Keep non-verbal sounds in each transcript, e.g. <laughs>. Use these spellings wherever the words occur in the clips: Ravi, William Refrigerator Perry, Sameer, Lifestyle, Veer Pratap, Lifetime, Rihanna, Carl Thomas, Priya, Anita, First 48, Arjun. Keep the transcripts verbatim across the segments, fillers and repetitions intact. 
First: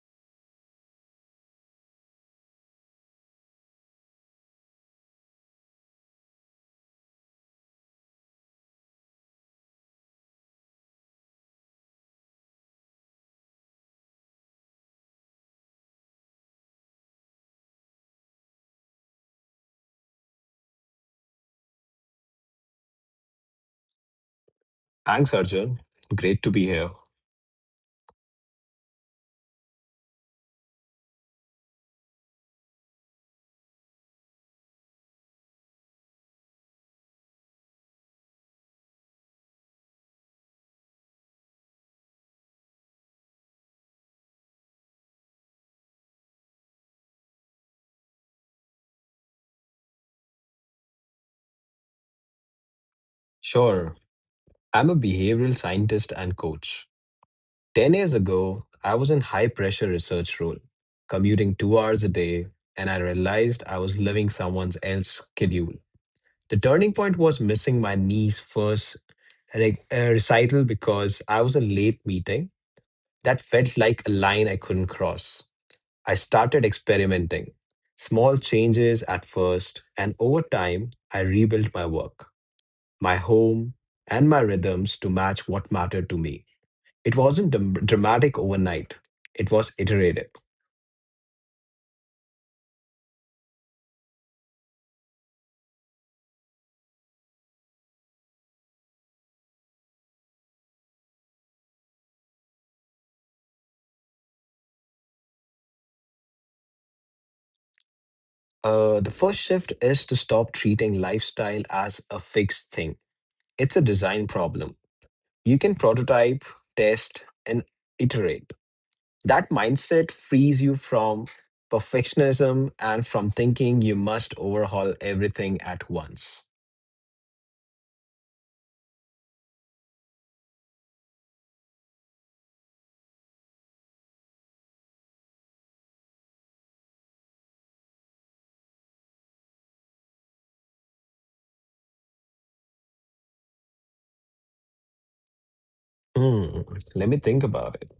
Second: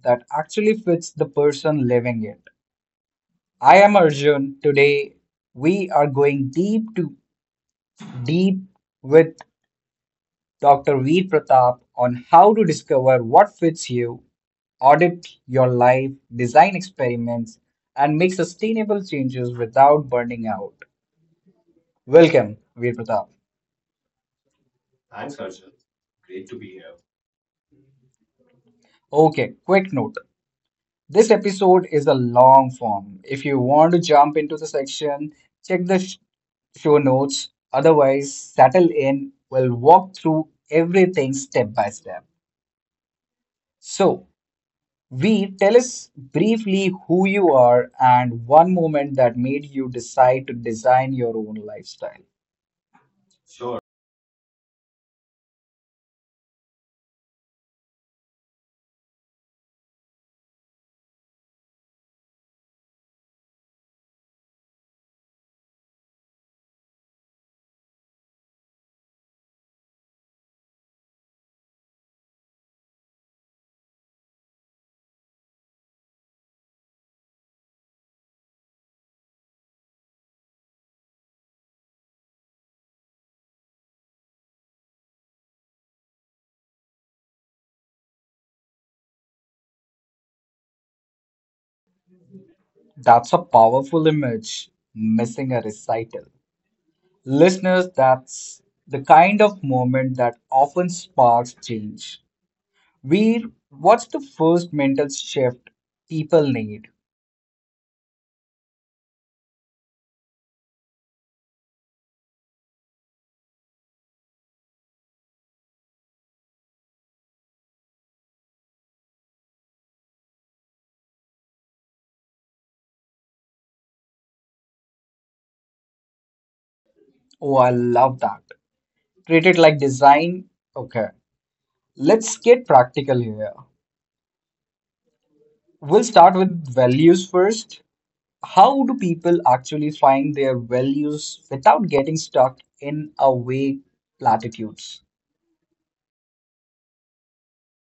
that actually fits the person living it. I am Arjun. Today, we are going deep to deep with Doctor Veer Pratap on how to discover what fits you, audit your life, design experiments, and make sustainable changes without burning out. Welcome, Veer Pratap. Thanks, Arjun. Great to be here. Okay, quick note. This episode is a long form. If you want to jump into the section, check the sh- show notes. Otherwise, settle in. We'll walk through everything step by step. So, V, tell us briefly who you are and one moment that made you decide to design your own lifestyle. Sure, I'm a behavioral scientist and coach. ten years ago, I was in high pressure research role, commuting two hours a day, and I realized I was living someone else's schedule. The turning point was missing my niece's first re- uh, recital because I was in late meeting that felt like a line I couldn't cross. I started experimenting. Small changes at first, and over time, I rebuilt my work, my home, and my rhythms to match what mattered to me. It wasn't dam- dramatic overnight, it was iterative. That's a powerful image, missing a recital. Listeners, that's the kind of moment that often sparks change. Where, what's the first mental shift people need? Uh, the first shift is to stop treating lifestyle as a fixed thing. It's a design problem. You can prototype, test, and iterate. That mindset frees you from perfectionism and from thinking you must overhaul everything at once. Oh, I love that. Treat it like design. Okay, let's get practical here. We'll start with values first. How do people actually find their values without getting stuck in a vague platitudes? Hmm, let me think about it.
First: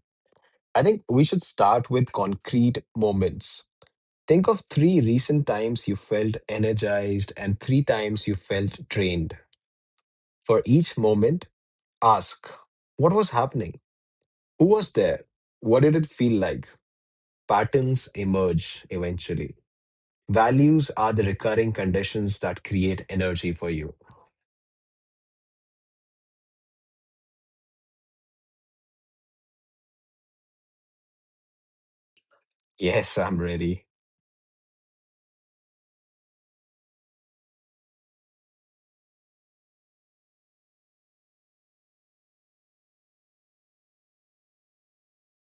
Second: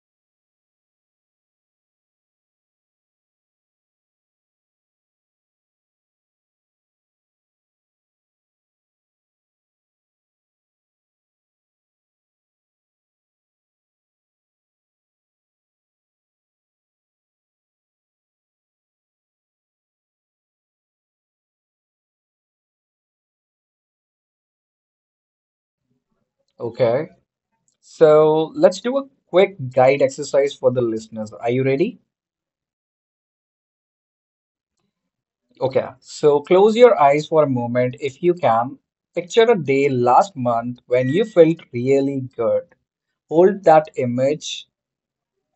I think we should start with concrete moments. Think of three recent times you felt energized and three times you felt drained. For each moment, ask, what was happening? Who was there? What did it feel like? Patterns emerge eventually. Values are the recurring conditions that create energy for you. Okay, so let's do a quick guide exercise for the listeners. Are you ready? Yes, <laughs> I'm ready. Okay, so close your eyes for a moment if you can. Picture a day last month when you felt really good. Hold that image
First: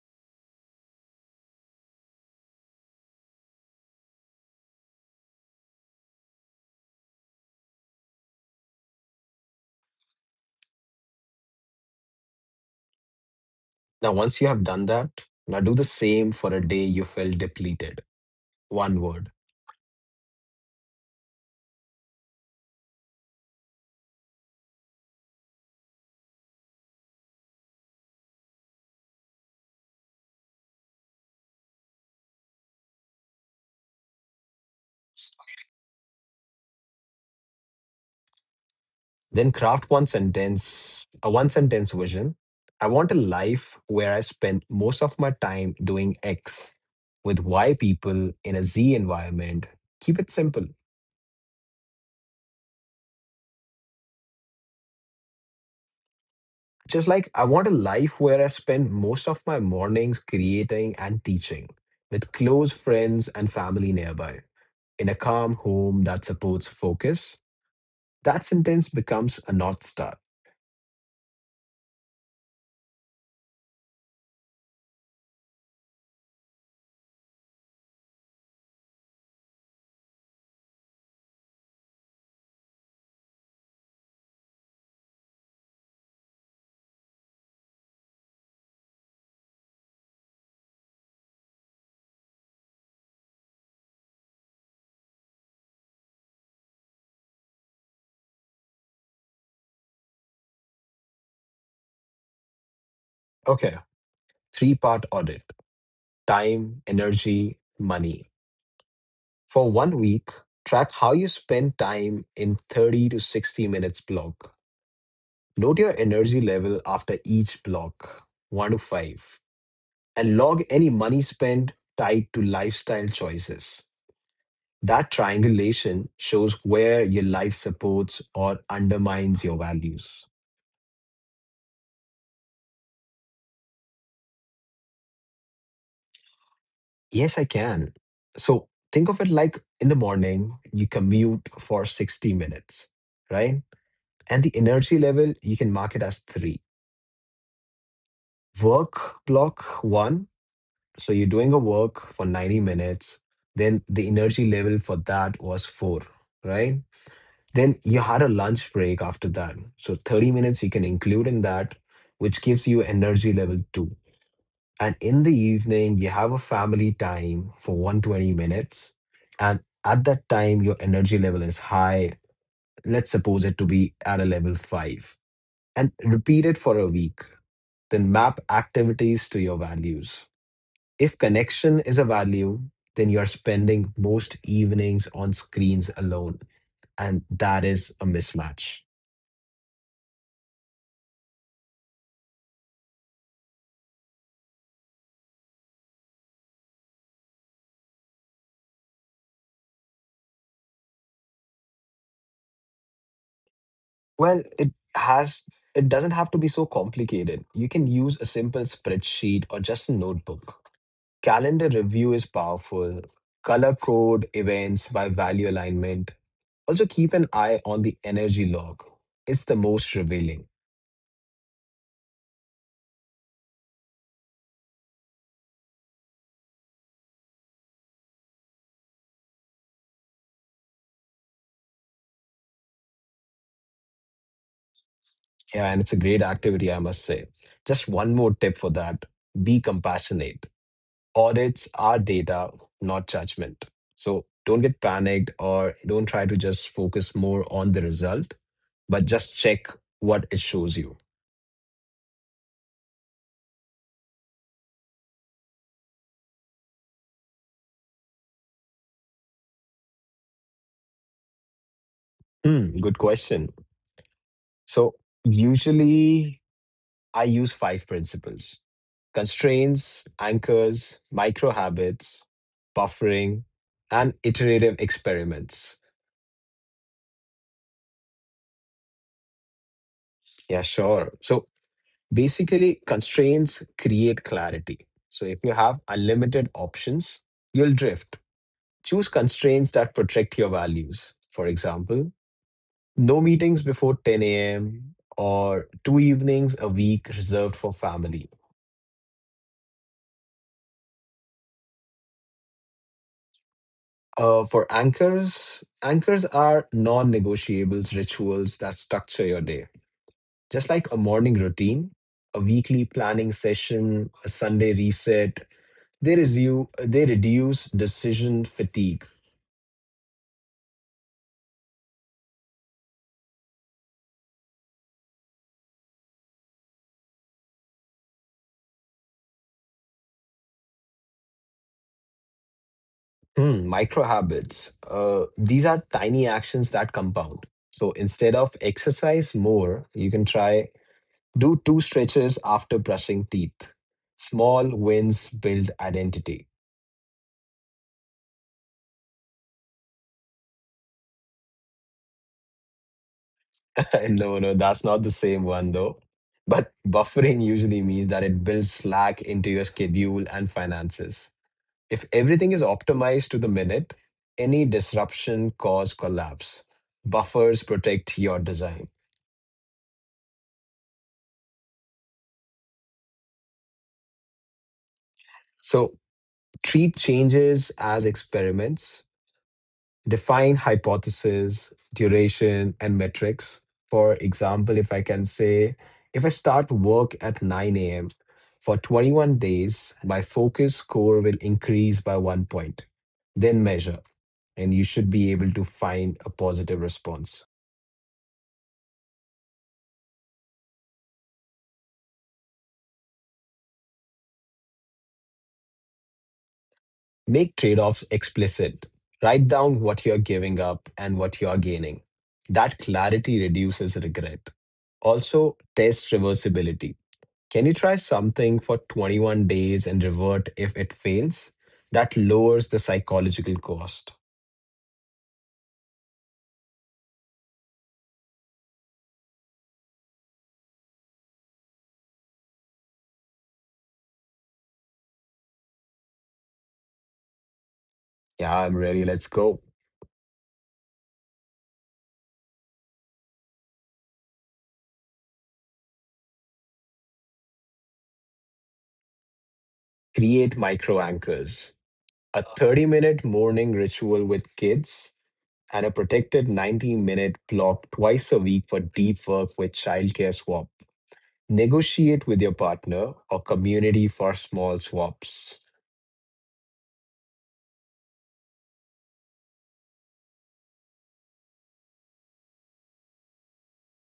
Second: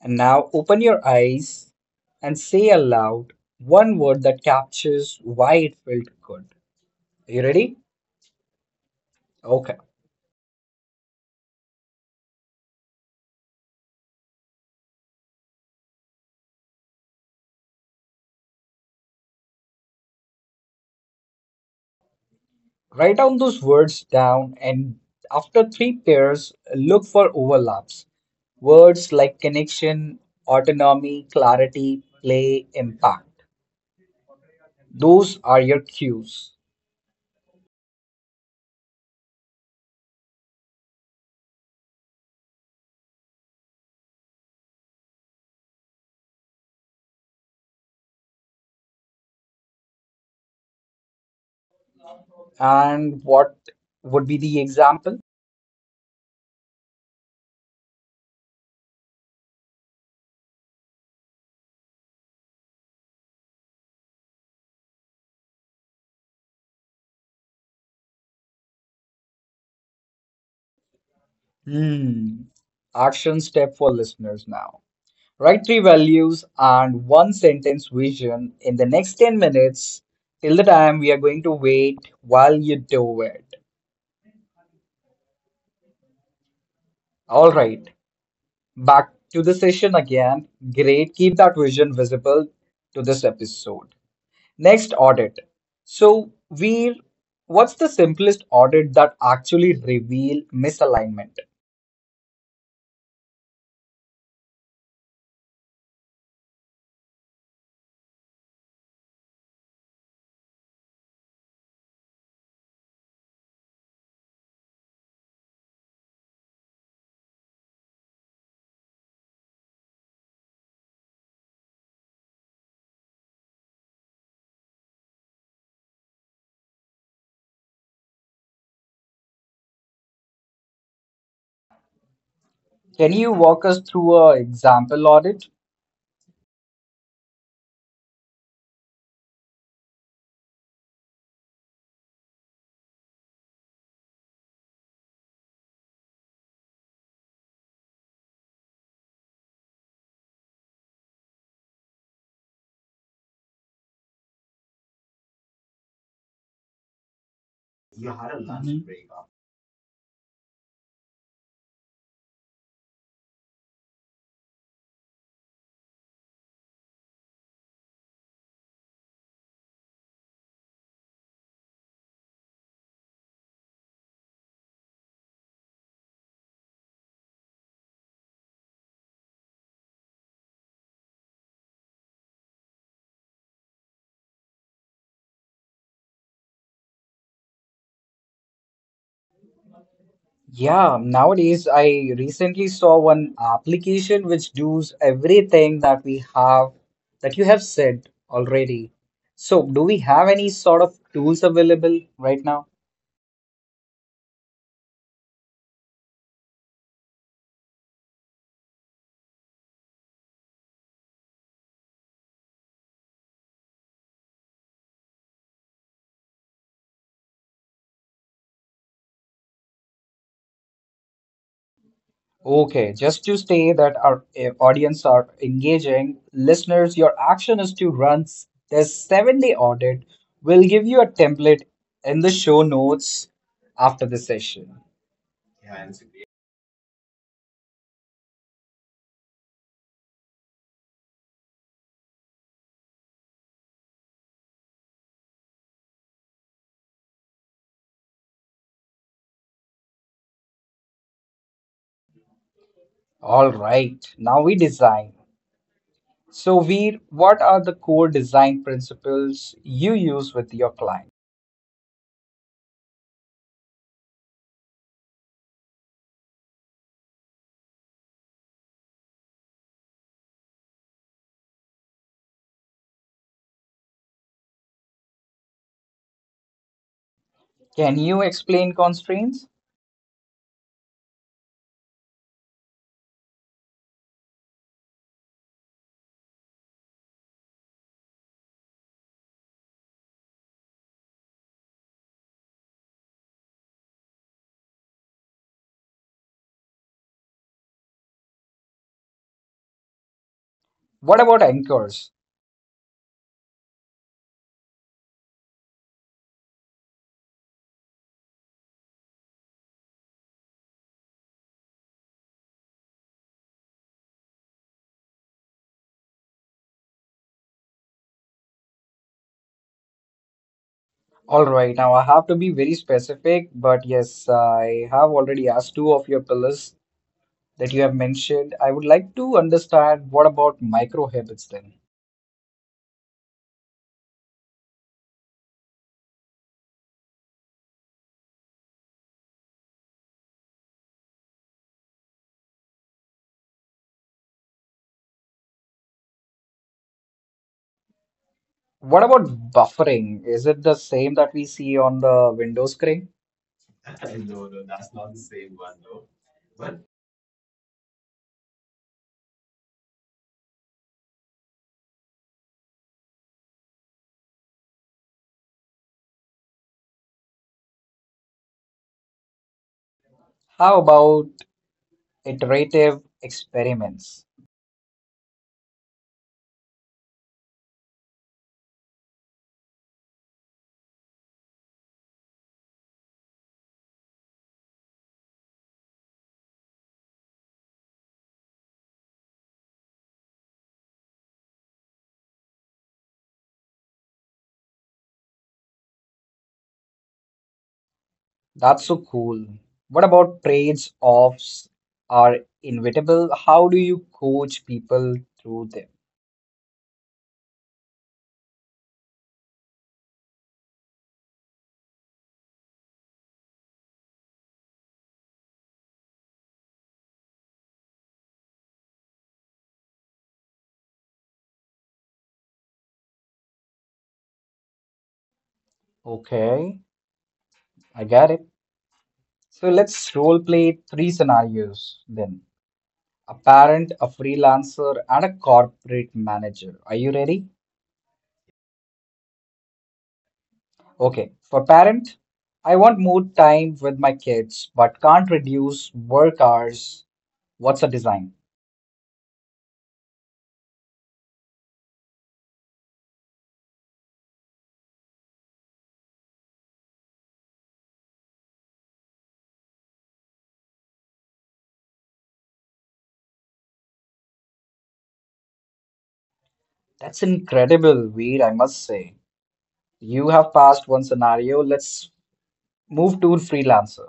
and now open your eyes and say aloud one word that captures why it felt good. Are You ready? Okay. Now, once you have done that, now do the same for a day you felt depleted. One word. Write down those words down and after three pairs, look for overlaps. Words like connection, autonomy, clarity, play, impact. Those are your cues. Then craft one sentence, a one sentence vision. I want a life where I spend most of my time doing X with Y people in a Z environment. Keep it simple. And what would be the example? Just like I want a life where I spend most of my mornings creating and teaching with close friends and family nearby in a calm home that supports focus. That sentence becomes a North Star. Hmm. Action step for listeners now. Write three values and one sentence vision in the next ten minutes. Till the time we are going to wait while you do it. All right, back to the session again. Great, keep that vision visible to this episode. Next audit. So, we what's the simplest audit that actually reveal misalignment? Okay, three part audit, time, energy, money. For one week, track how you spend time in thirty to sixty minutes block. Note your energy level after each block, one to five, and log any money spent tied to lifestyle choices. That triangulation shows where your life supports or undermines your values. Can you walk us through a example audit? Yes, I can. So think of it like in the morning, you commute for sixty minutes, right? And the energy level, you can mark it as three. Work block one. So you're doing a work for ninety minutes. Then the energy level for that was four, right? Then you had a lunch Mhm. break after that. So thirty minutes you can include in that, which gives you energy level two. And in the evening, you have a family time for one hundred twenty minutes. And at that time, your energy level is high. Let's suppose it to be at a level five, and repeat it for a week. Then map activities to your values. If connection is a value, then you're spending most evenings on screens alone, and that is a mismatch. Yeah, nowadays I recently saw one application which does everything that we have that you have said already. So, do we have any sort of tools available right now? Well, it has it doesn't have to be so complicated. You can use a simple spreadsheet or just a notebook. Calendar review is powerful. Color code events by value alignment. Also keep an eye on the energy log. It's the most revealing. Okay, just to say that our eh, audience are engaging, listeners, your action is to run s- this seven day audit. We'll give you a template in the show notes after the session. Yeah, and it's a great activity, I must say. Just one more tip for that. Be compassionate, audits are data, not judgment. So don't get panicked or don't try to just focus more on the result, but just check what it shows you. All right, now we design. So, Veer, what are the core design principles you use with your client? Hmm, good question. So usually I use five principles, constraints, anchors, micro habits, buffering, and iterative experiments. Can you explain constraints? Yeah, sure. So basically, constraints create clarity. So if you have unlimited options, you'll drift. Choose constraints that protect your values. For example, no meetings before ten a m or two evenings a week reserved for family. What about anchors? Uh, for anchors, anchors are non negotiables rituals that structure your day. Just like a morning routine, a weekly planning session, a Sunday reset, they, resu- they reduce decision fatigue. All right, now I have to be very specific, but yes, I have already asked two of your pillars that you have mentioned. I would like to understand what about micro habits then? Hmm, micro habits. Uh, these are tiny actions that compound. So instead of exercise more, you can try do two stretches after brushing teeth. Small wins build identity. What about buffering? Is it the same that we see on the Windows screen? <laughs> No, no, that's not the same one though. But buffering usually means that it builds slack into your schedule and finances. If everything is optimized to the minute, any disruption cause collapse. Buffers protect your design. How about iterative experiments? So treat changes as experiments, define hypothesis, duration, and metrics. For example, if I can say, if I start work at nine a m, for twenty-one days, my focus score will increase by one point, then measure, and you should be able to find a positive response. That's so cool. What about trades offs are inevitable? How do you coach people through them? Make trade offs explicit. Write down what you're giving up and what you're gaining. That clarity reduces regret. Also, test reversibility. Can you try something for twenty-one days and revert if it fails? That lowers the psychological cost. Okay, I got it. So let's role play three scenarios then. A parent, a freelancer, and a corporate manager. Are you ready? Yeah, I'm ready. Let's go. Okay, for parent, I want more time with my kids, but can't reduce work hours. What's a design? Create micro anchors. A thirty minute morning ritual with kids and a protected ninety minute block twice a week for deep work with childcare swap. Negotiate with your partner or community for small swaps. That's incredible, Veer, I must say. You have passed one scenario. Let's move to freelancer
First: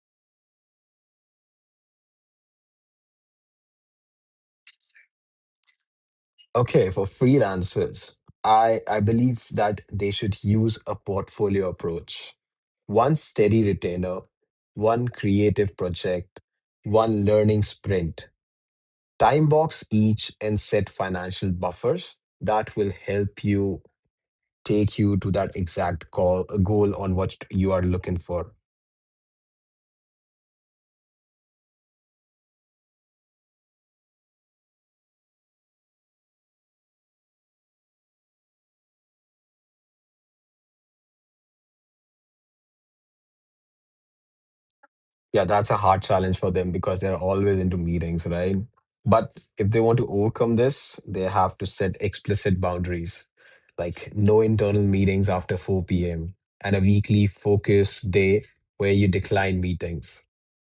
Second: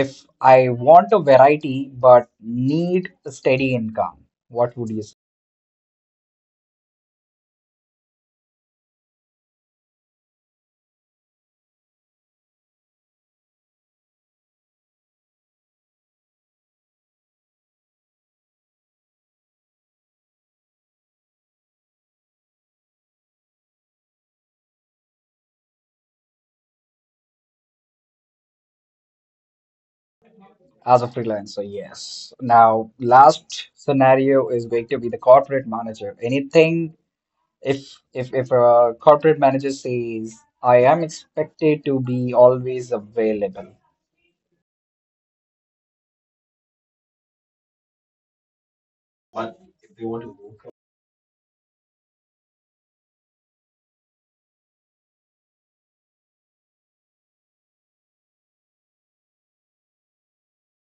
if I want a variety but need a steady income. What would you say Okay, for freelancers, I, I believe that they should use a portfolio approach. One steady retainer, one creative project, one learning sprint. Time box each and set financial buffers that will help you take you to that exact call, goal on what you are looking for. as a freelancer? Yes, now last scenario is going to be the corporate manager. Anything, if if if a corporate manager says I am expected to be always available. Yeah, that's a hard challenge for them because they're always into meetings, right? But if they want to overcome this, they have to set explicit boundaries, like no internal meetings after four p m and a weekly focus day where you decline meetings.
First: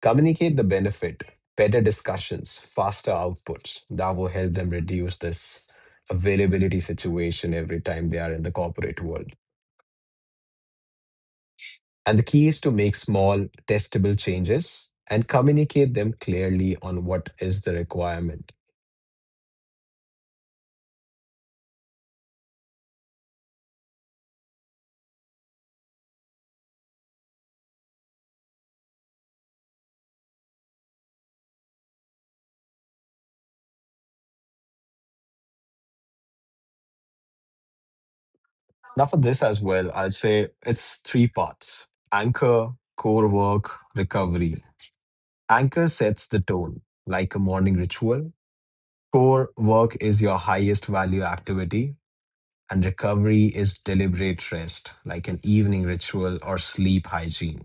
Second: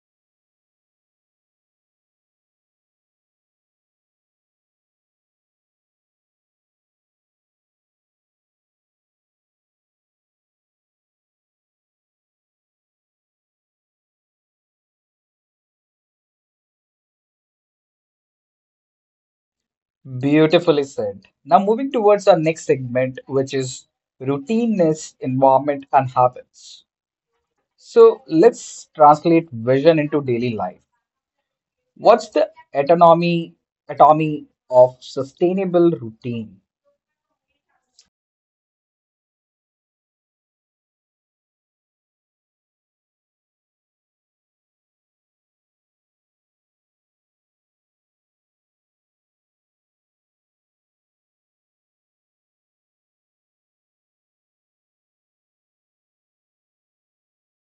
Communicate the benefit, better discussions, faster outputs. That will help them reduce this availability situation every time they are in the corporate world. And the key is to make small, testable changes and communicate them clearly on what is the requirement. Beautifully said. Now moving towards our next segment, which is routineness, environment, and habits. So let's translate vision into daily life. What's the autonomy autonomy of sustainable routine? Now, for this as well, I'll say it's three parts, anchor, core work, recovery. Anchor sets the tone, like a morning ritual. Core work is your highest value activity, and recovery is deliberate rest, like an evening ritual or sleep hygiene.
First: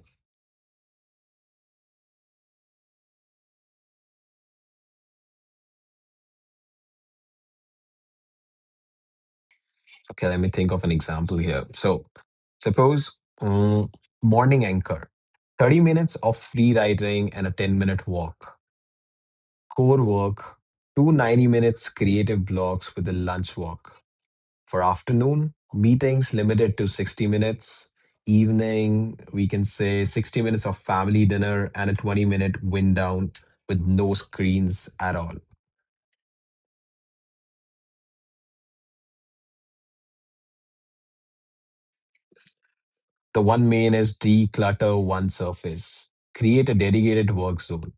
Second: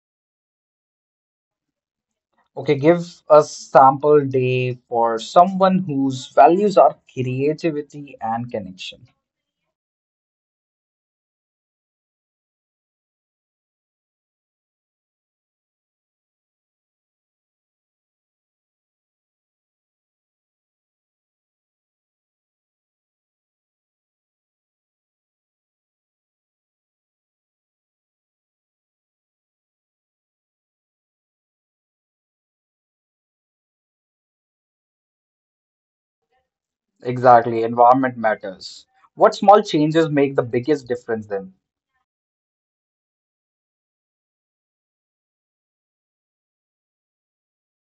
Okay, give a sample day for someone whose values are creativity and connection. Okay, let me think of an example here. So, suppose mm, morning anchor, thirty minutes of free writing and a ten minute walk, core work, two ninety minutes creative blocks with a lunch walk. For afternoon, meetings limited to sixty minutes. Evening, we can say sixty minutes of family dinner and a twenty minute wind down with no screens at all. Exactly, environment matters. What small changes make the biggest difference then? The one main is declutter one surface, create a dedicated work zone,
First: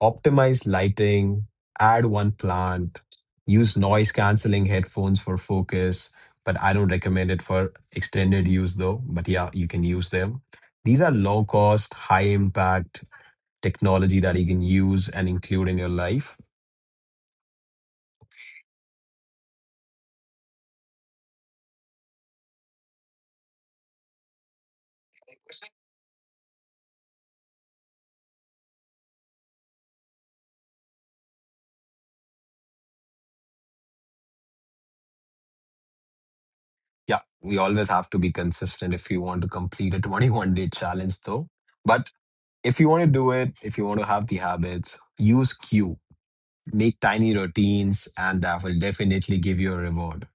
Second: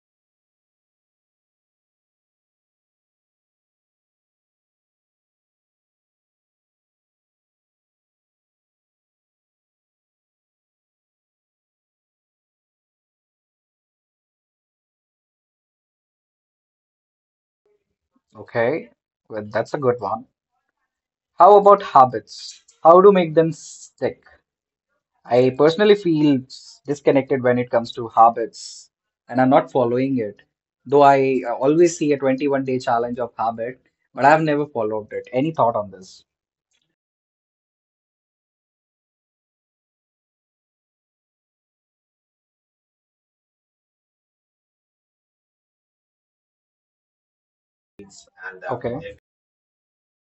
optimize lighting, add one plant, use noise canceling headphones for focus, but I don't recommend it for extended use though. But yeah, you can use them. These are low cost, high impact technology that you can use and include in your life. Okay, well, that's a good one. How about habits? How to make them stick? I personally feel disconnected when it comes to habits and I'm not following it. Though I uh, always see a twenty-one day challenge of habit, but I've never followed it. Any thought on this? Yeah, we always have to be consistent if you want to complete a <laughs> twenty-one day challenge though. But if you want to do it, if you want to have the habits, use Q. Make tiny routines, and that will Okay. definitely give you a reward.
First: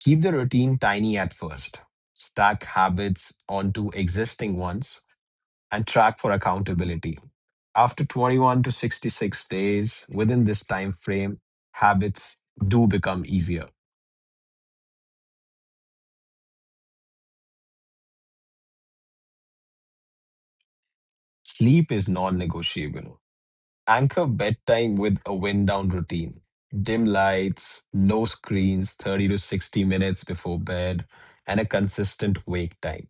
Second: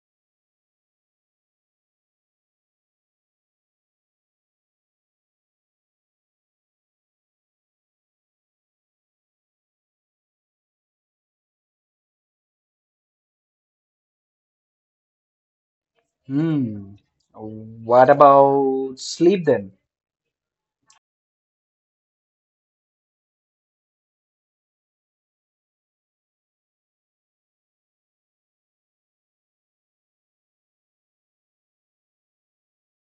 Keep the routine tiny at first. Stack habits onto existing ones and track for accountability. After twenty-one to sixty-six days, within this time frame, habits do become easier. Hmm. What about sleep then? Sleep is non negotiable. Anchor bedtime with a wind down routine. Dim lights, no screens thirty to sixty minutes before bed, and a consistent wake time.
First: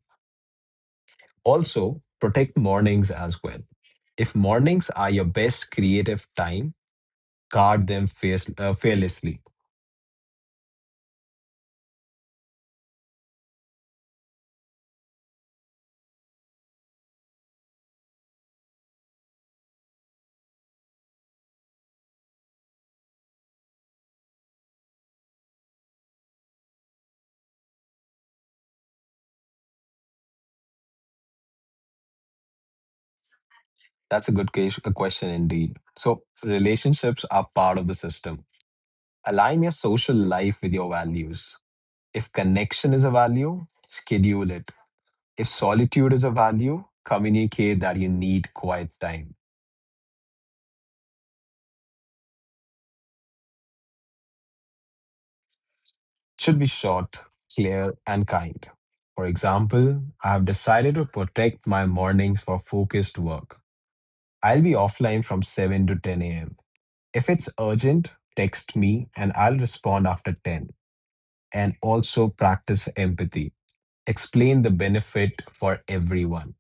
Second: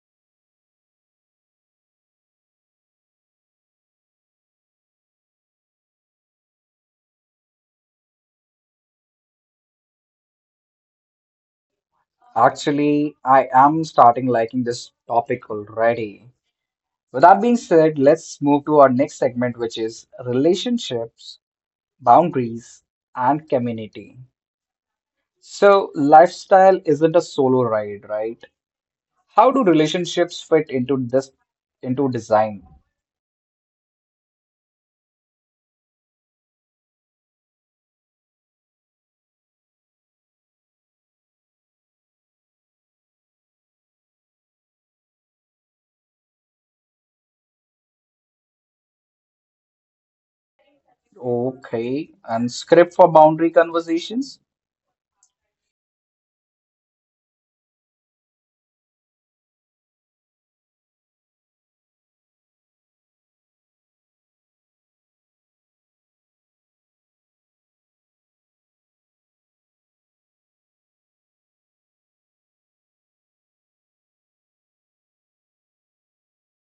Also, protect mornings as well. If mornings are your best creative time, guard them fierce, uh, fearlessly. Actually, I am starting liking this topic already. With that being said, let's move to our next segment, which is relationships, boundaries, and community. So, lifestyle isn't a solo ride, right? How do relationships fit into this, into design? That's a good case, a question indeed. So, relationships are part of the system. Align your social life with your values. If connection is a value, schedule it. If solitude is a value, communicate that you need quiet time. Okay, and script for boundary conversations? It should be short, clear, and kind. For example, I have decided to protect my mornings for focused work. I'll be offline from seven to ten a m. If it's urgent, text me and I'll respond after ten. And also practice empathy. Explain the benefit for everyone.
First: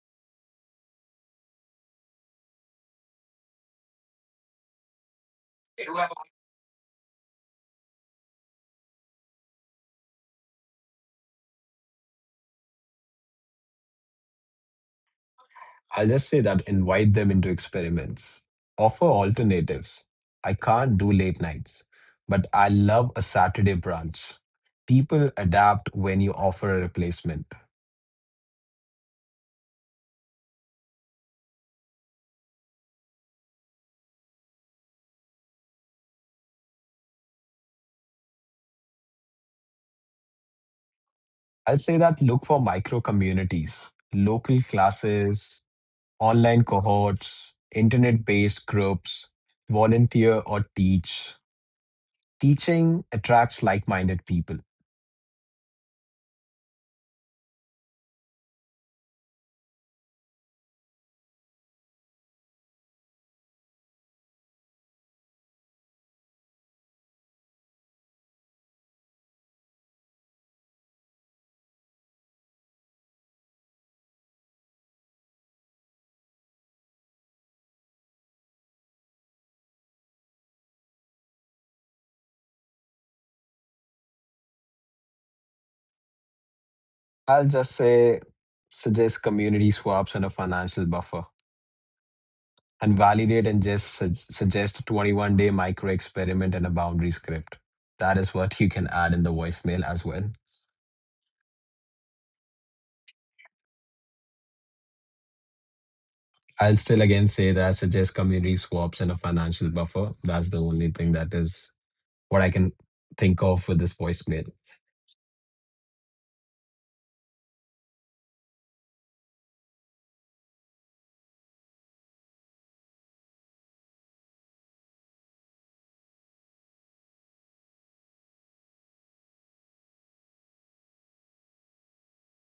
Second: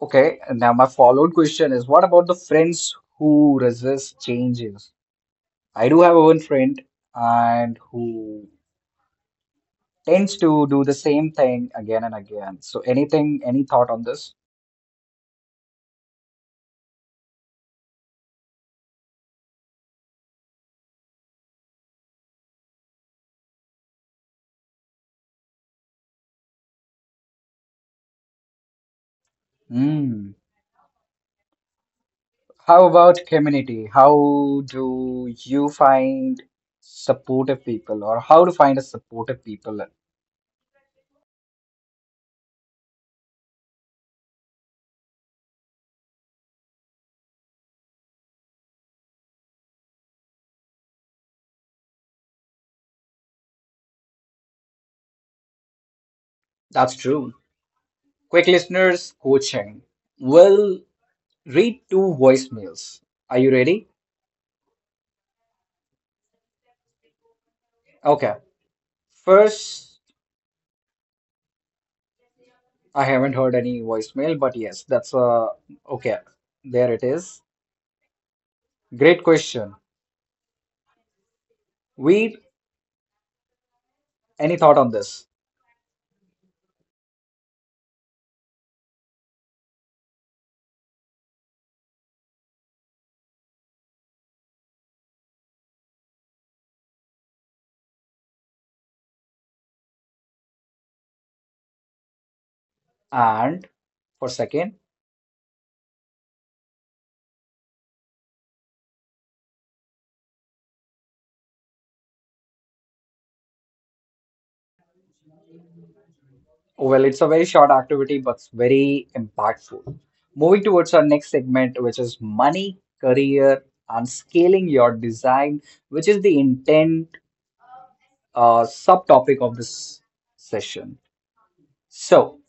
Okay, and now my followed question is what about the friends who resist changes? I do have one friend and who tends to do the same thing again and again. So, anything, any thought on this? I'll just say that invite them into experiments. Offer alternatives. I can't do late nights, but I love a Saturday brunch. People adapt when you offer a replacement. Hmm. How about community? How do you find supportive people or how to find a supportive people? I'll say that look for micro communities, local classes, online cohorts, internet based groups, volunteer or teach. Teaching attracts like minded people. That's true. Quick listeners coaching. We'll read two voicemails. Are you ready? Okay. First, I haven't heard any voicemail, but yes, that's uh okay. There it is. Great question. We any thought on this? I'll just say, suggest community swaps and a financial buffer, and validate and just su- suggest a twenty-one day micro experiment and a boundary script. That is what you can add in the voicemail as well. And for second, I'll still again say that I suggest community swaps and a financial buffer. That's the only thing that is what I can think of with this voicemail. well, it's a very short activity, but it's very impactful. Moving towards our next segment, which is money, career, and scaling your design, which is the intent uh, subtopic of this session. So,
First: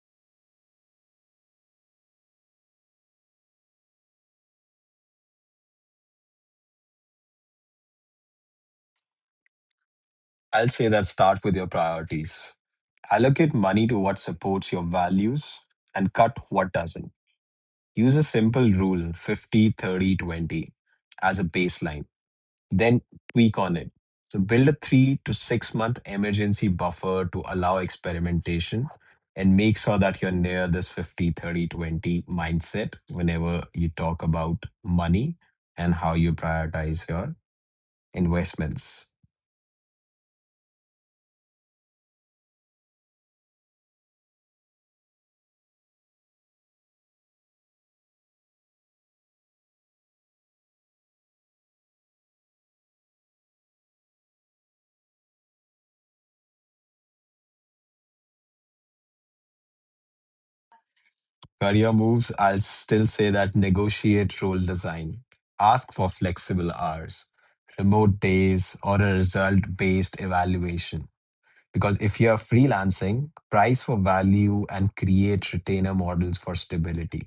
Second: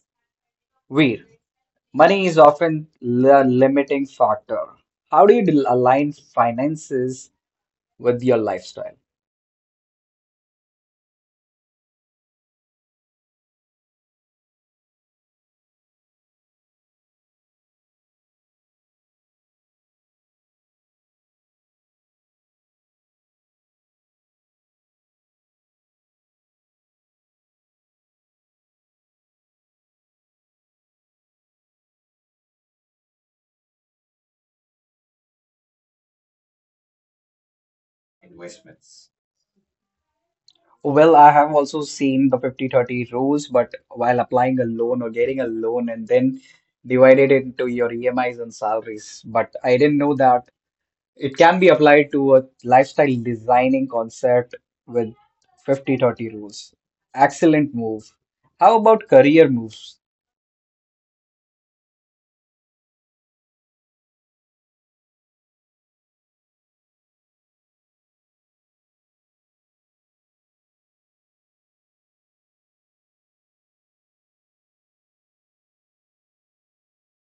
Veer, money is often the limiting factor. How do you del- align finances with your lifestyle? I'll say that start with your priorities. Allocate money to what supports your values and cut what doesn't. Use a simple rule, fifty, thirty, twenty, as a baseline, then tweak on it. So build a three to six month emergency buffer to allow experimentation and make sure that you're near this fifty, thirty, twenty mindset whenever you talk about money and how you prioritize your investments. Well, I have also seen the fifty thirty rules, but while applying a loan or getting a loan and then divided it into your E M Is and salaries. But I didn't know that it can be applied to a lifestyle designing concept with fifty thirty rules. Excellent move. How about career moves? Career moves, I'll still say that negotiate role design. Ask for flexible hours, remote days, or a result based evaluation. Because if you're freelancing, price for value and create retainer models for stability.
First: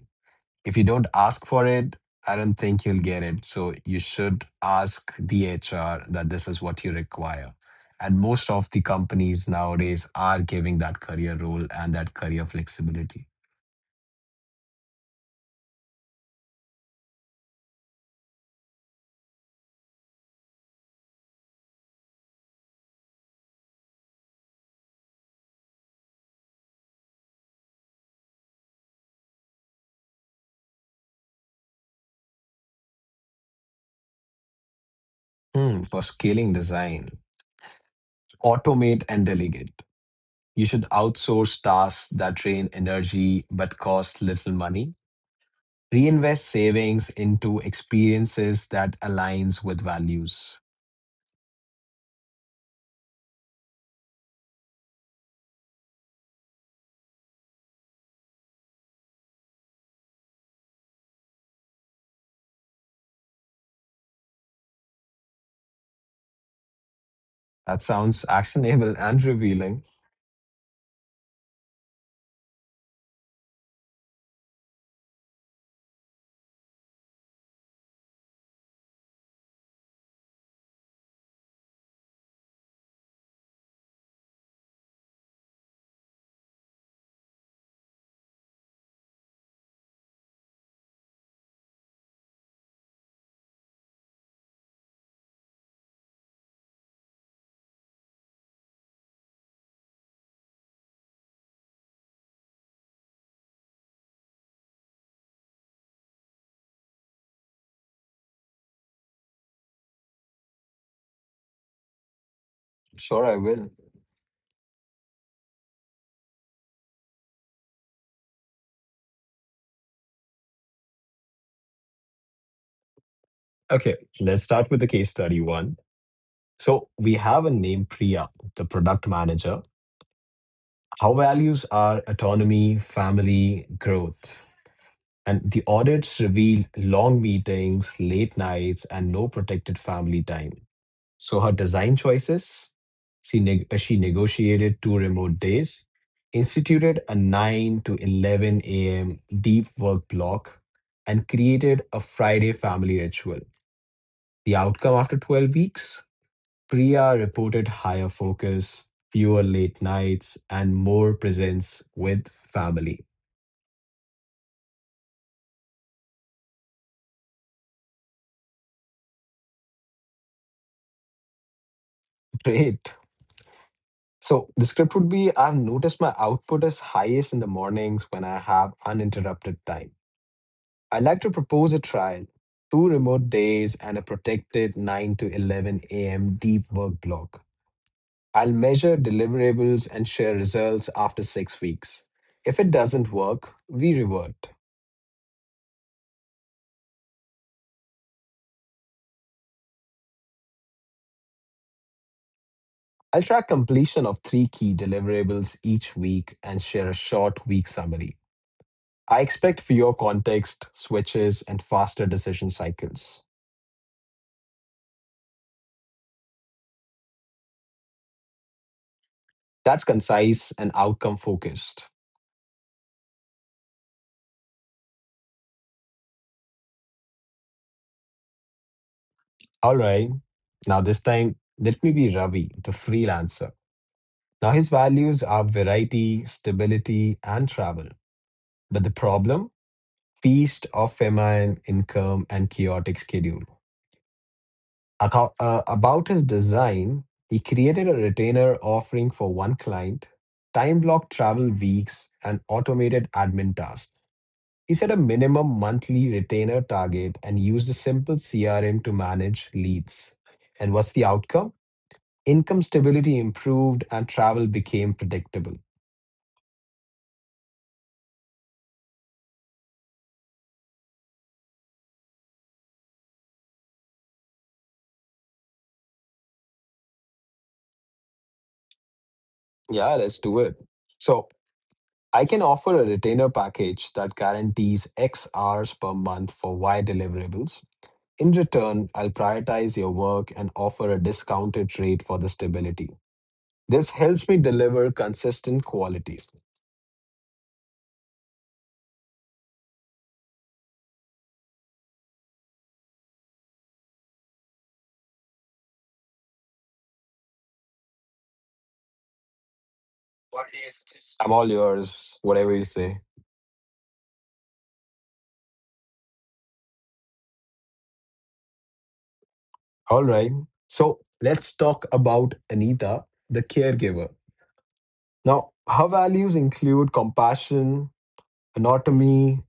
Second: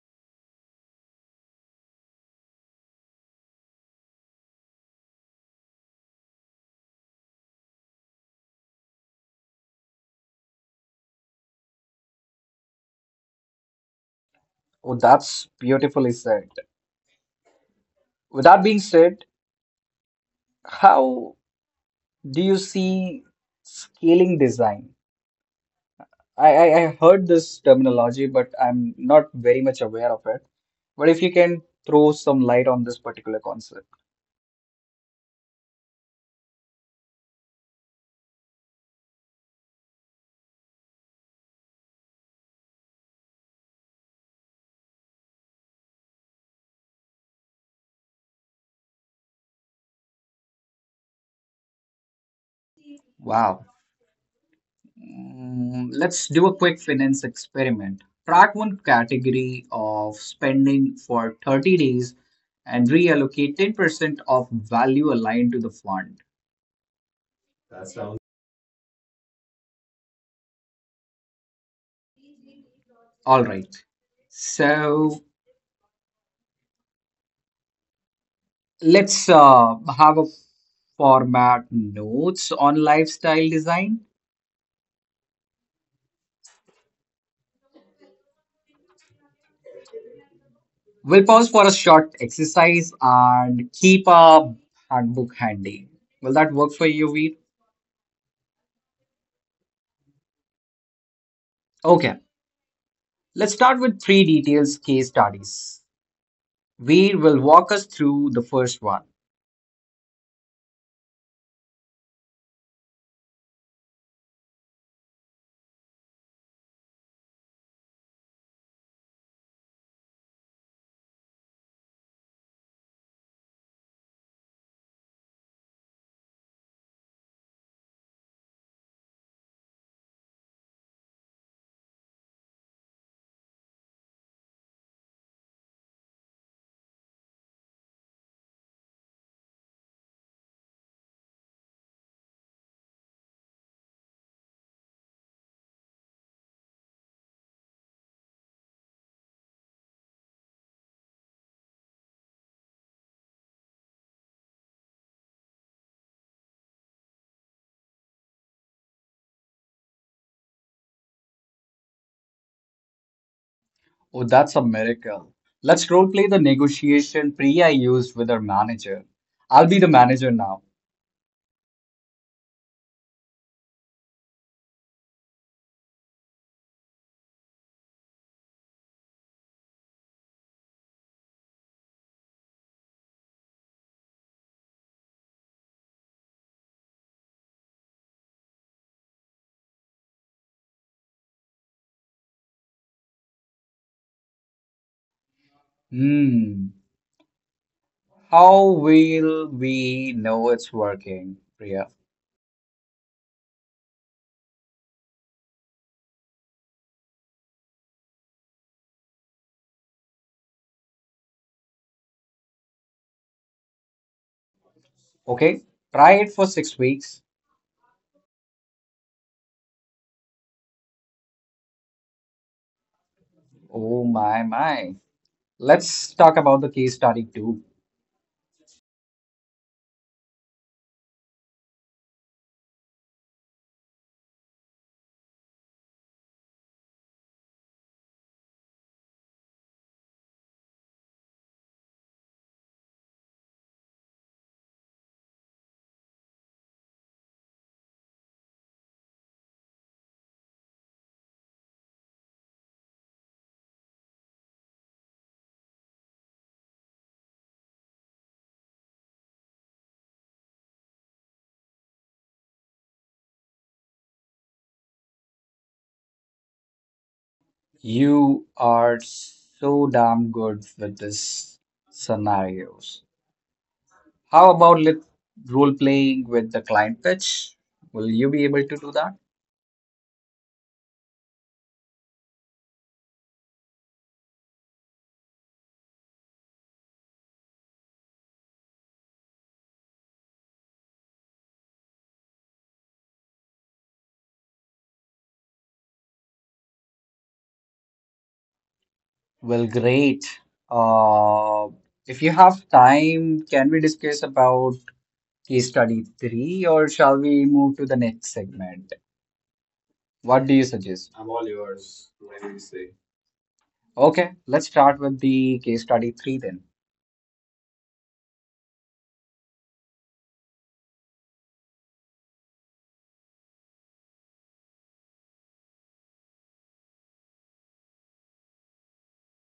If you don't ask for it, I don't think you'll get it. So you should ask the H R that this is what you require. And most of the companies nowadays are giving that career role and that career flexibility. Oh, that's beautifully said. With that being said, how do you see scaling design? I, I, I heard this terminology, but I'm not very much aware of it. But if you can throw some light on this particular concept. Hmm, for scaling design, automate and delegate. You should outsource tasks that drain energy but cost little money. Reinvest savings into experiences that aligns with values. Wow. Mm, let's do a quick finance experiment. Track one category of spending for thirty days and reallocate ten percent of value aligned to the fund. That sounds actionable and revealing. All right. So let's uh, have a format notes on lifestyle design. We'll pause for a short exercise and keep a handbook handy. Will that work for you, Veer? Okay, let's start with three details case studies. Veer will walk us through the first one. Sure, I will. Okay, let's start with the case study one. So we have a name Priya, the product manager. How values are autonomy, family, growth. And the audits revealed long meetings, late nights, and no protected family time. So her design choices, she, neg- uh, she negotiated two remote days, instituted a nine to eleven a m deep work block, and created a Friday family ritual. The outcome after twelve weeks? Priya reported higher focus, fewer late nights, and more presence with family. Oh, that's a miracle. Let's role play the negotiation Priya used with her manager. I'll be the manager now. <laughs> Great. So the script would be, I've noticed my output is highest in the mornings when I have uninterrupted time. I'd like to propose a trial, two remote days and a protected nine to eleven a m deep work block. I'll measure deliverables and share results after six weeks. If it doesn't work, we revert. Hmm, how will we know it's working, Priya? I'll track completion of three key deliverables each week and share a short week summary. I expect fewer context switches and faster decision cycles. Okay, try it for six weeks. That's concise and outcome focused. Oh my my. Let's talk about the case study two. All right. Now, this time, let me be Ravi, the freelancer. Now, his values are variety, stability, and travel. But the problem? Feast of famine, income, and chaotic schedule. Acco- uh, about his design, he created a retainer offering for one client, time block travel weeks, and automated admin tasks. He set a minimum monthly retainer target and used a simple C R M to manage leads. And what's the outcome? Income stability improved and travel became predictable. You are so damn good with this scenarios. How about let role playing with the client pitch? Will you be able to do that? Yeah, let's do it. So I can offer a retainer package that guarantees X hours per month for Y deliverables. In return, I'll prioritize your work and offer a discounted rate for the stability. This helps me deliver consistent quality. Well, great. Uh, if you have time, can we discuss about case study three, or shall we move to the next segment? What do you suggest? I'm all yours, whatever you say. Okay, let's start with the case study three then. All right. So let's talk about Anita, the caregiver. Now, her values include compassion, anatomy,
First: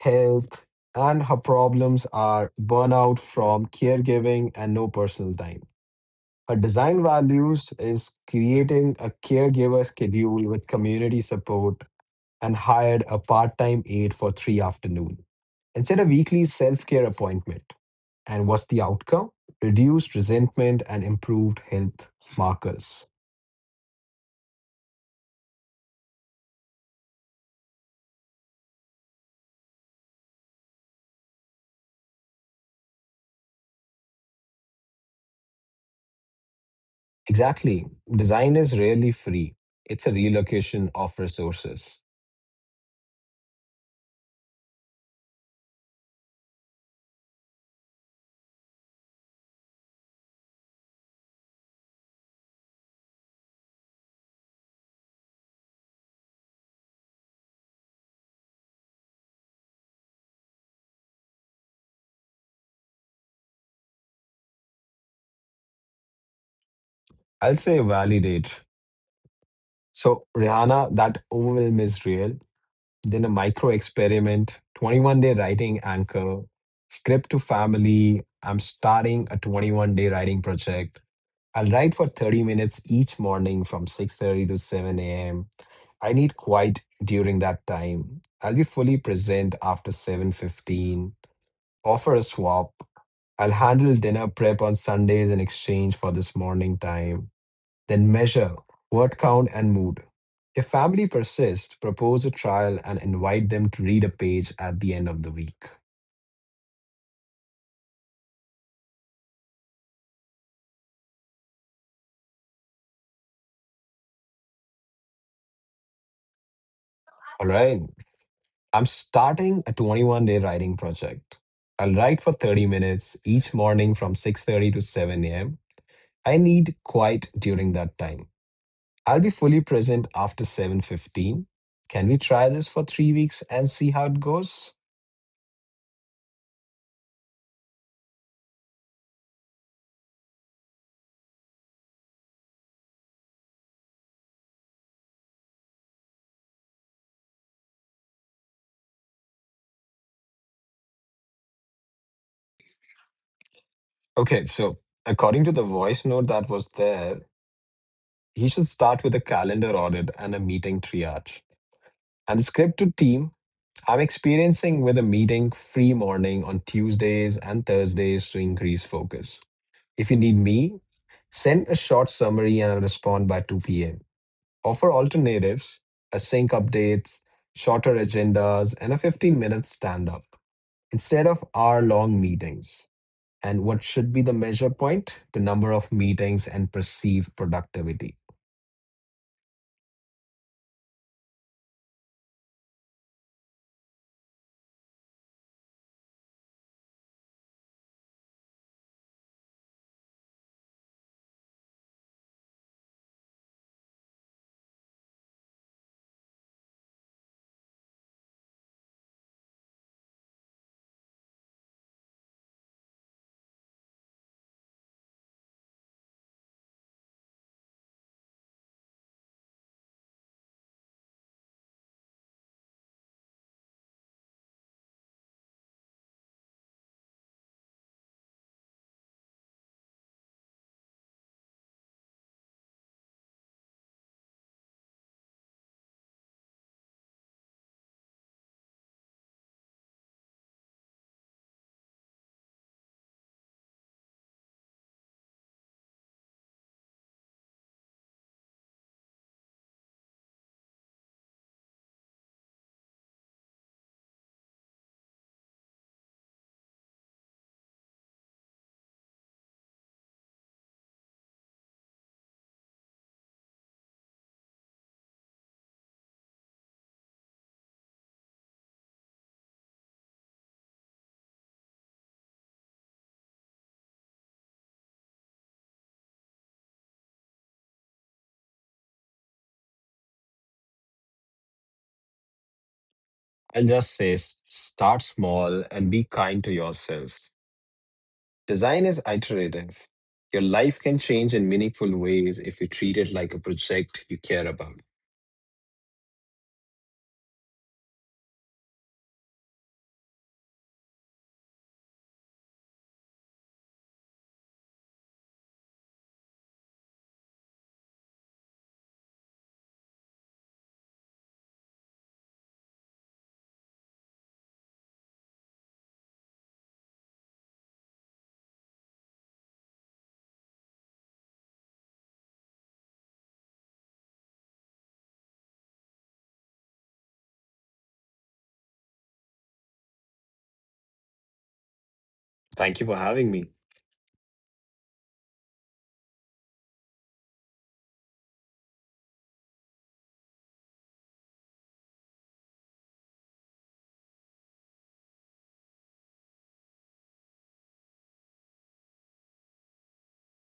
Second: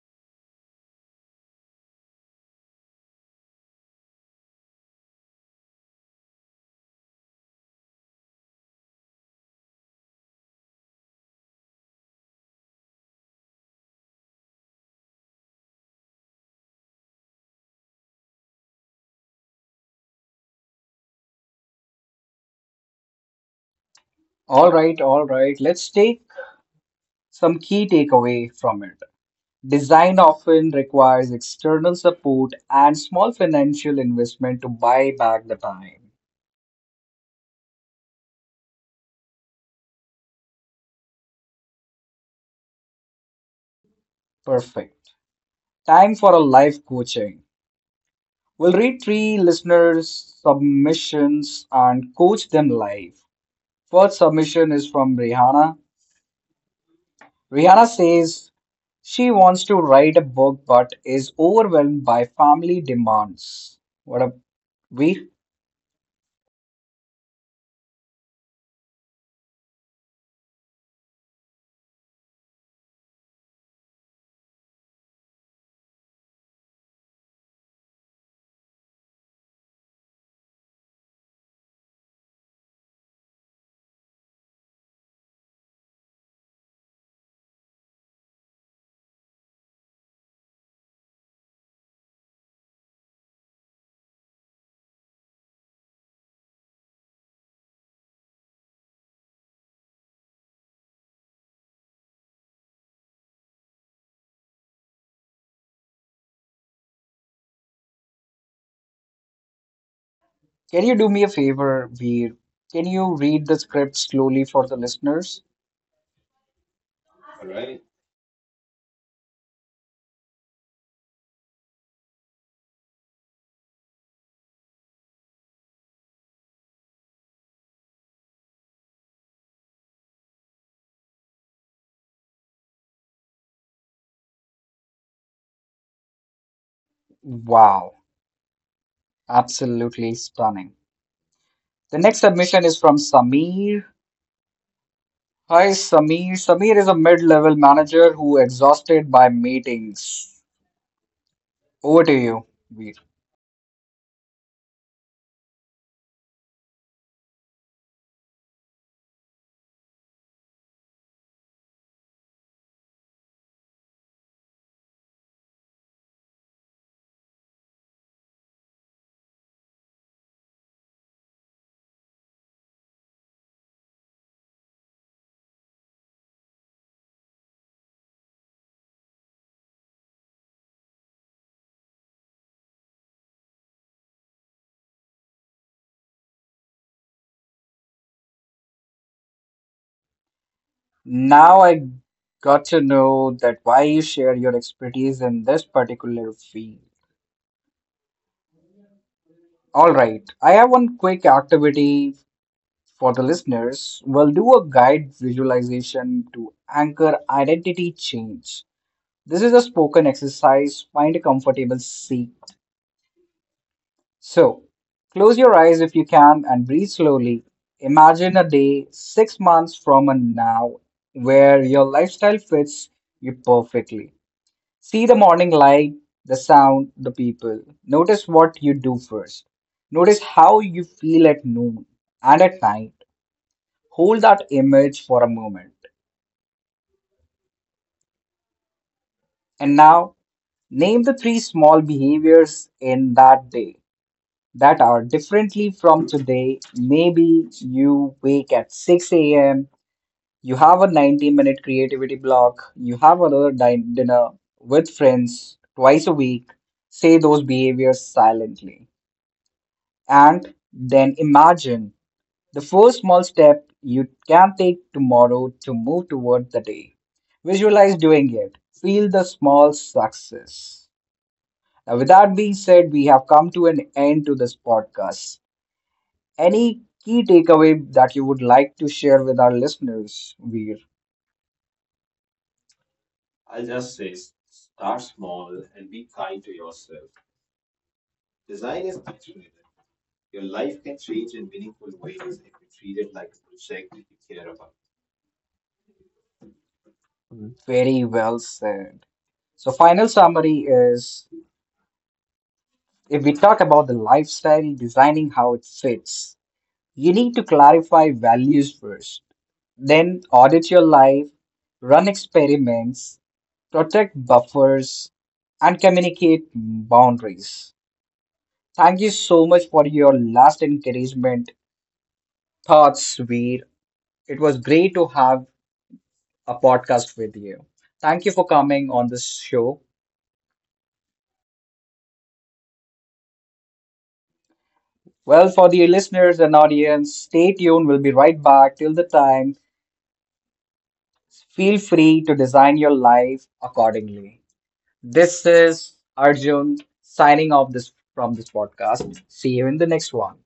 health, and her problems are burnout from caregiving and no personal time. Her design values is creating a caregiver schedule with community support and hired a part time aide for three afternoon and set a weekly self care appointment. And what's the outcome? Reduced resentment and improved health markers. All right, all right. Let's take some key takeaway from it. Design often requires external support and small financial investment to buy back the time. Exactly. Design is rarely free, it's a relocation of resources. Perfect. Time for a live coaching. We'll read three listeners' submissions and coach them live. First submission is from Rihanna. Rihanna says she wants to write a book but is overwhelmed by family demands. What up, we? I'll say validate. So, Rihanna, that overwhelm is real. Then a micro experiment, twenty-one day writing anchor, script to family. I'm starting a twenty-one day writing project. I'll write for thirty minutes each morning from six thirty to seven a m. I need quiet during that time. I'll be fully present after seven fifteen. Offer a swap. I'll handle dinner prep on Sundays in exchange for this morning time. Then measure word count and mood. If family persists, propose a trial and invite them to read a page at the end of the week. Can you do me a favor, Veer? Can you read the script slowly for the listeners? All right. I'm starting a twenty-one day writing project. I'll write for thirty minutes each morning from six thirty to seven a m. I need quiet during that time. I'll be fully present after seven fifteen. Can we try this for three weeks and see how it goes? Wow, absolutely stunning. The next submission is from Sameer. Hi, Sameer. Sameer is a mid level manager who exhausted by meetings. Over to you, Veer. Okay, so according to the voice note that was there, he should start with a calendar audit and a meeting triage. And the script to team, I'm experiencing with a meeting free morning on Tuesdays and Thursdays to increase focus. If you need me, send a short summary and I'll respond by two p m. Offer alternatives, a sync updates, shorter agendas, and a fifteen minute stand up instead of hour long meetings. And what should be the measure point? The number of meetings and perceived productivity. Now I got to know that why you share your expertise in this particular field. All right, I have one quick activity for the listeners, we'll do a guide visualization to anchor identity change. This is a spoken exercise. Find a comfortable seat. So, close your eyes if you can and breathe slowly. Imagine a day six months from now where your lifestyle fits you perfectly. See the morning light, the sound, the people. Notice what you do first. Notice how you feel at noon and at night. Hold that image for a moment. And now, name the three small behaviors in that day that are differently from today. Maybe you wake at six a m, you have a ninety minute creativity block, you have another din- dinner with friends twice a week. Say those behaviors silently. And then imagine the first small step you can take tomorrow to move toward the day. Visualize doing it. Feel the small success. Now, with that being said, we have come to an end to this podcast. Any key takeaway that you would like to share with our listeners, Veer? I'll just say s- start small and be kind to yourself. Design is iterative. Your life can change in meaningful ways if you treat it like a project you care about. Very well said. So, final summary is if we talk about the lifestyle, designing how it fits, you need to clarify values first. Then audit your life, run experiments, protect buffers, and communicate boundaries. Thank you so much for your last encouragement, thoughts, Veer. It was great to have a podcast with you. Thank you for coming on this show. Thank you for having me. Well, for the listeners and audience, stay tuned. We'll be right back. Till the time, feel free to design your life accordingly. This is Arjun signing off this from this podcast. See you in the next one.